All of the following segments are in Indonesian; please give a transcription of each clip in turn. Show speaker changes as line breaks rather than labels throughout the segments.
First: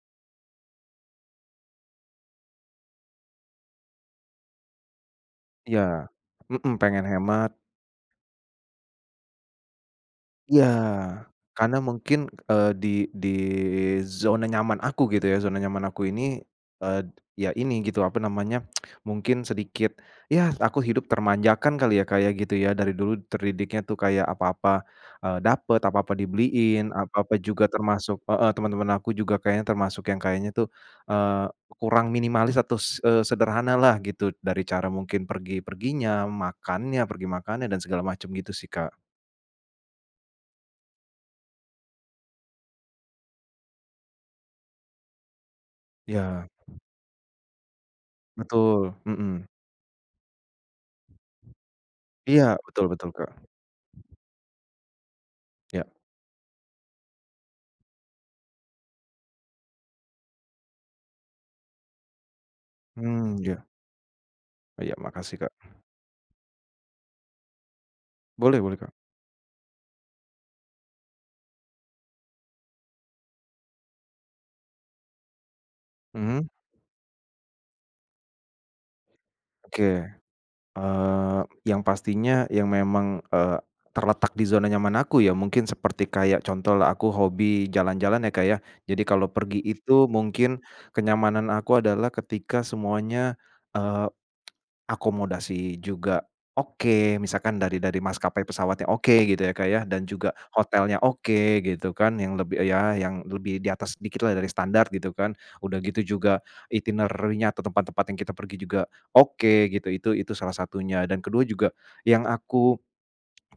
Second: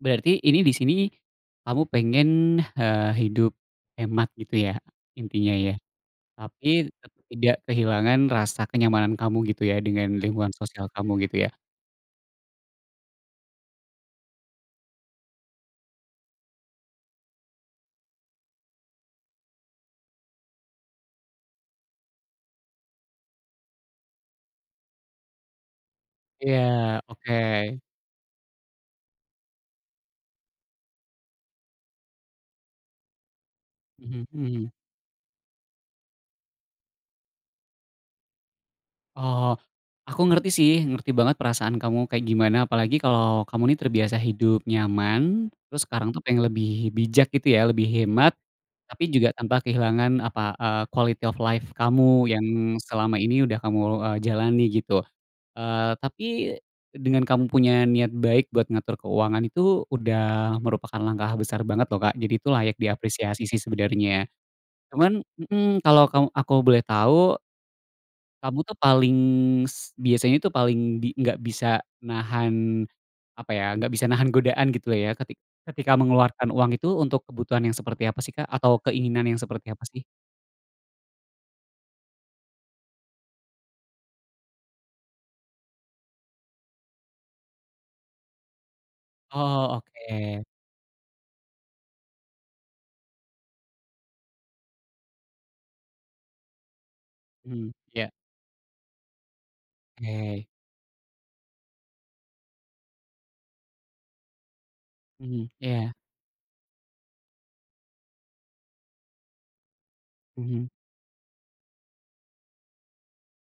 Berarti ini disini kamu pengen, eee, hidup hemat, gitu ya, intinya, ya?
Iya, mhm,
Tapi
pengen
tetap
hemat.
tidak kehilangan rasa kenyamanan kamu, gitu ya, dengan lingkungan
Iya,
sosial kamu, gitu ya?
karena mungkin, eee, di di zona nyaman aku, gitu ya, zona nyaman aku ini, eee, ya, ini gitu, apa namanya, mungkin sedikit, ya aku hidup termanjakan kali ya, Kak, ya, gitu ya, dari dulu terdidiknya tuh kayak apa-apa, eee, dapet, apa-apa dibeliin,
Ya,
apa-apa juga
oke.
termasuk heeh, teman-teman aku juga kayaknya termasuk yang kayaknya tuh, eee, kurang minimalis atau se eee, sederhana lah
Mhm
gitu, dari
mhm.
cara mungkin pergi-perginya, makannya, pergi makannya dan segala macam, gitu sih, Kak.
Oh, aku ngerti sih, ngerti banget perasaan kamu kayak gimana, apalagi kalo kamu nih, terbiasa hidup nyaman, terus sekarang tuh
Ya.
pengen lebih bijak, gitu ya, lebih hemat,
Betul,
tapi juga
mhm.
tanpa kehilangan apa, eee, quality of life kamu yang
Iya, betul betul,
selama
Kak.
ini udah kamu e jalani, gitu.
Ya.
Eee, tapi dengan kamu punya niat baik buat ngatur keuangan, itu udah merupakan langkah besar banget, loh, Kak, jadi itu layak
Mmm,
diapresiasi sih,
ya.
sebenernya.
Iya,
Cuman
makasih, Kak.
mhm, kalo kamu aku boleh tau kamu
Boleh,
tuh
boleh, Kak.
paling s biasanya tuh paling di nggak bisa nahan, apa ya, nggak bisa nahan godaan, gitu lah ya, ketik ketika
Mhm.
mengeluarkan uang itu, untuk kebutuhan yang seperti apa sih, Kak? Atau keinginan yang seperti
Oke,
apa sih?
eee, yang pastinya yang memang, eee, terletak di zona nyaman aku ya, mungkin seperti kayak contohlah aku hobi jalan-jalan ya, Kak, ya. Jadi kalau pergi
Oh,
itu
oke.
mungkin kenyamanan aku adalah ketika semuanya, eee, akomodasi juga oke, misalkan
Hmm,
dari dari
ya.
maskapai pesawatnya, oke, gitu ya, Kak, ya, dan juga
Oke.
hotelnya oke, gitu kan. Yang lebih, eee, ya yang lebih di atas dikitlah dari standar, gitu kan.
Mhm,
Udah
iya.
gitu juga, itinerary-nya atau tempat-tempat yang kita pergi juga oke, gitu. Itu itu salah
Mhm.
satunya dan ke-2 juga, yang aku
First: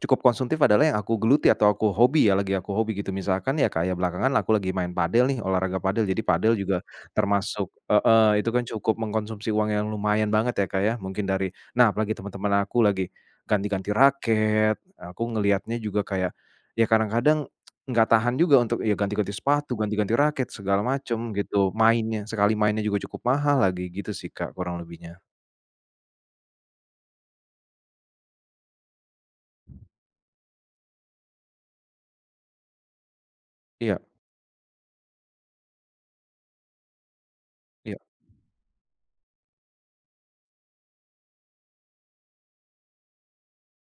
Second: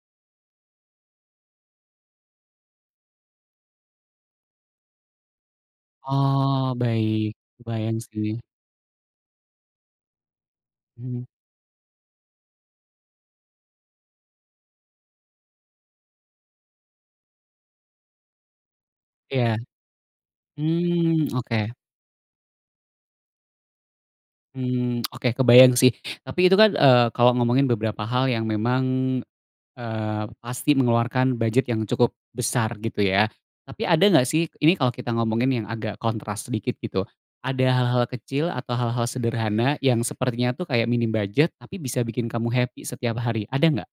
cukup konsumtif adalah yang aku geluti, atau aku hobi ya, lagi aku hobi gitu, misalkan ya, kayak belakangan aku lagi main padel nih, olahraga padel. Jadi padel
Oh,
juga
baik,
termasuk
kebayang
heeh,
sih.
itu kan cukup mengkonsumsi uang yang lumayan banget, ya, Kak, ya, mungkin
Mhm.
dari nah, apalagi teman-teman aku lagi ganti-ganti raket, aku ngelihatnya juga kayak, ya kadang-kadang nggak tahan juga untuk ya ganti-ganti
Iya.
sepatu, ganti-ganti raket segala
Mmm,
macem gitu,
oke.
mainnya, sekali mainnya juga cukup mahal lagi, gitu sih, Kak, kurang
Mmm,
lebihnya.
oke, kebayang sih. Tapi itu kan, eee, kalau ngomongin beberapa hal yang memang, eee, pasti mengeluarkan bujet yang cukup besar, gitu ya. Tapi ada
Iya.
nggak sih, ini kalo kita ngomongin yang agak kontras sedikit, gitu. Ada
Iya.
hal-hal kecil atau hal-hal sederhana yang sepertinya tuh kayak minim bujet tapi bisa bikin kamu happy setiap hari, ada nggak?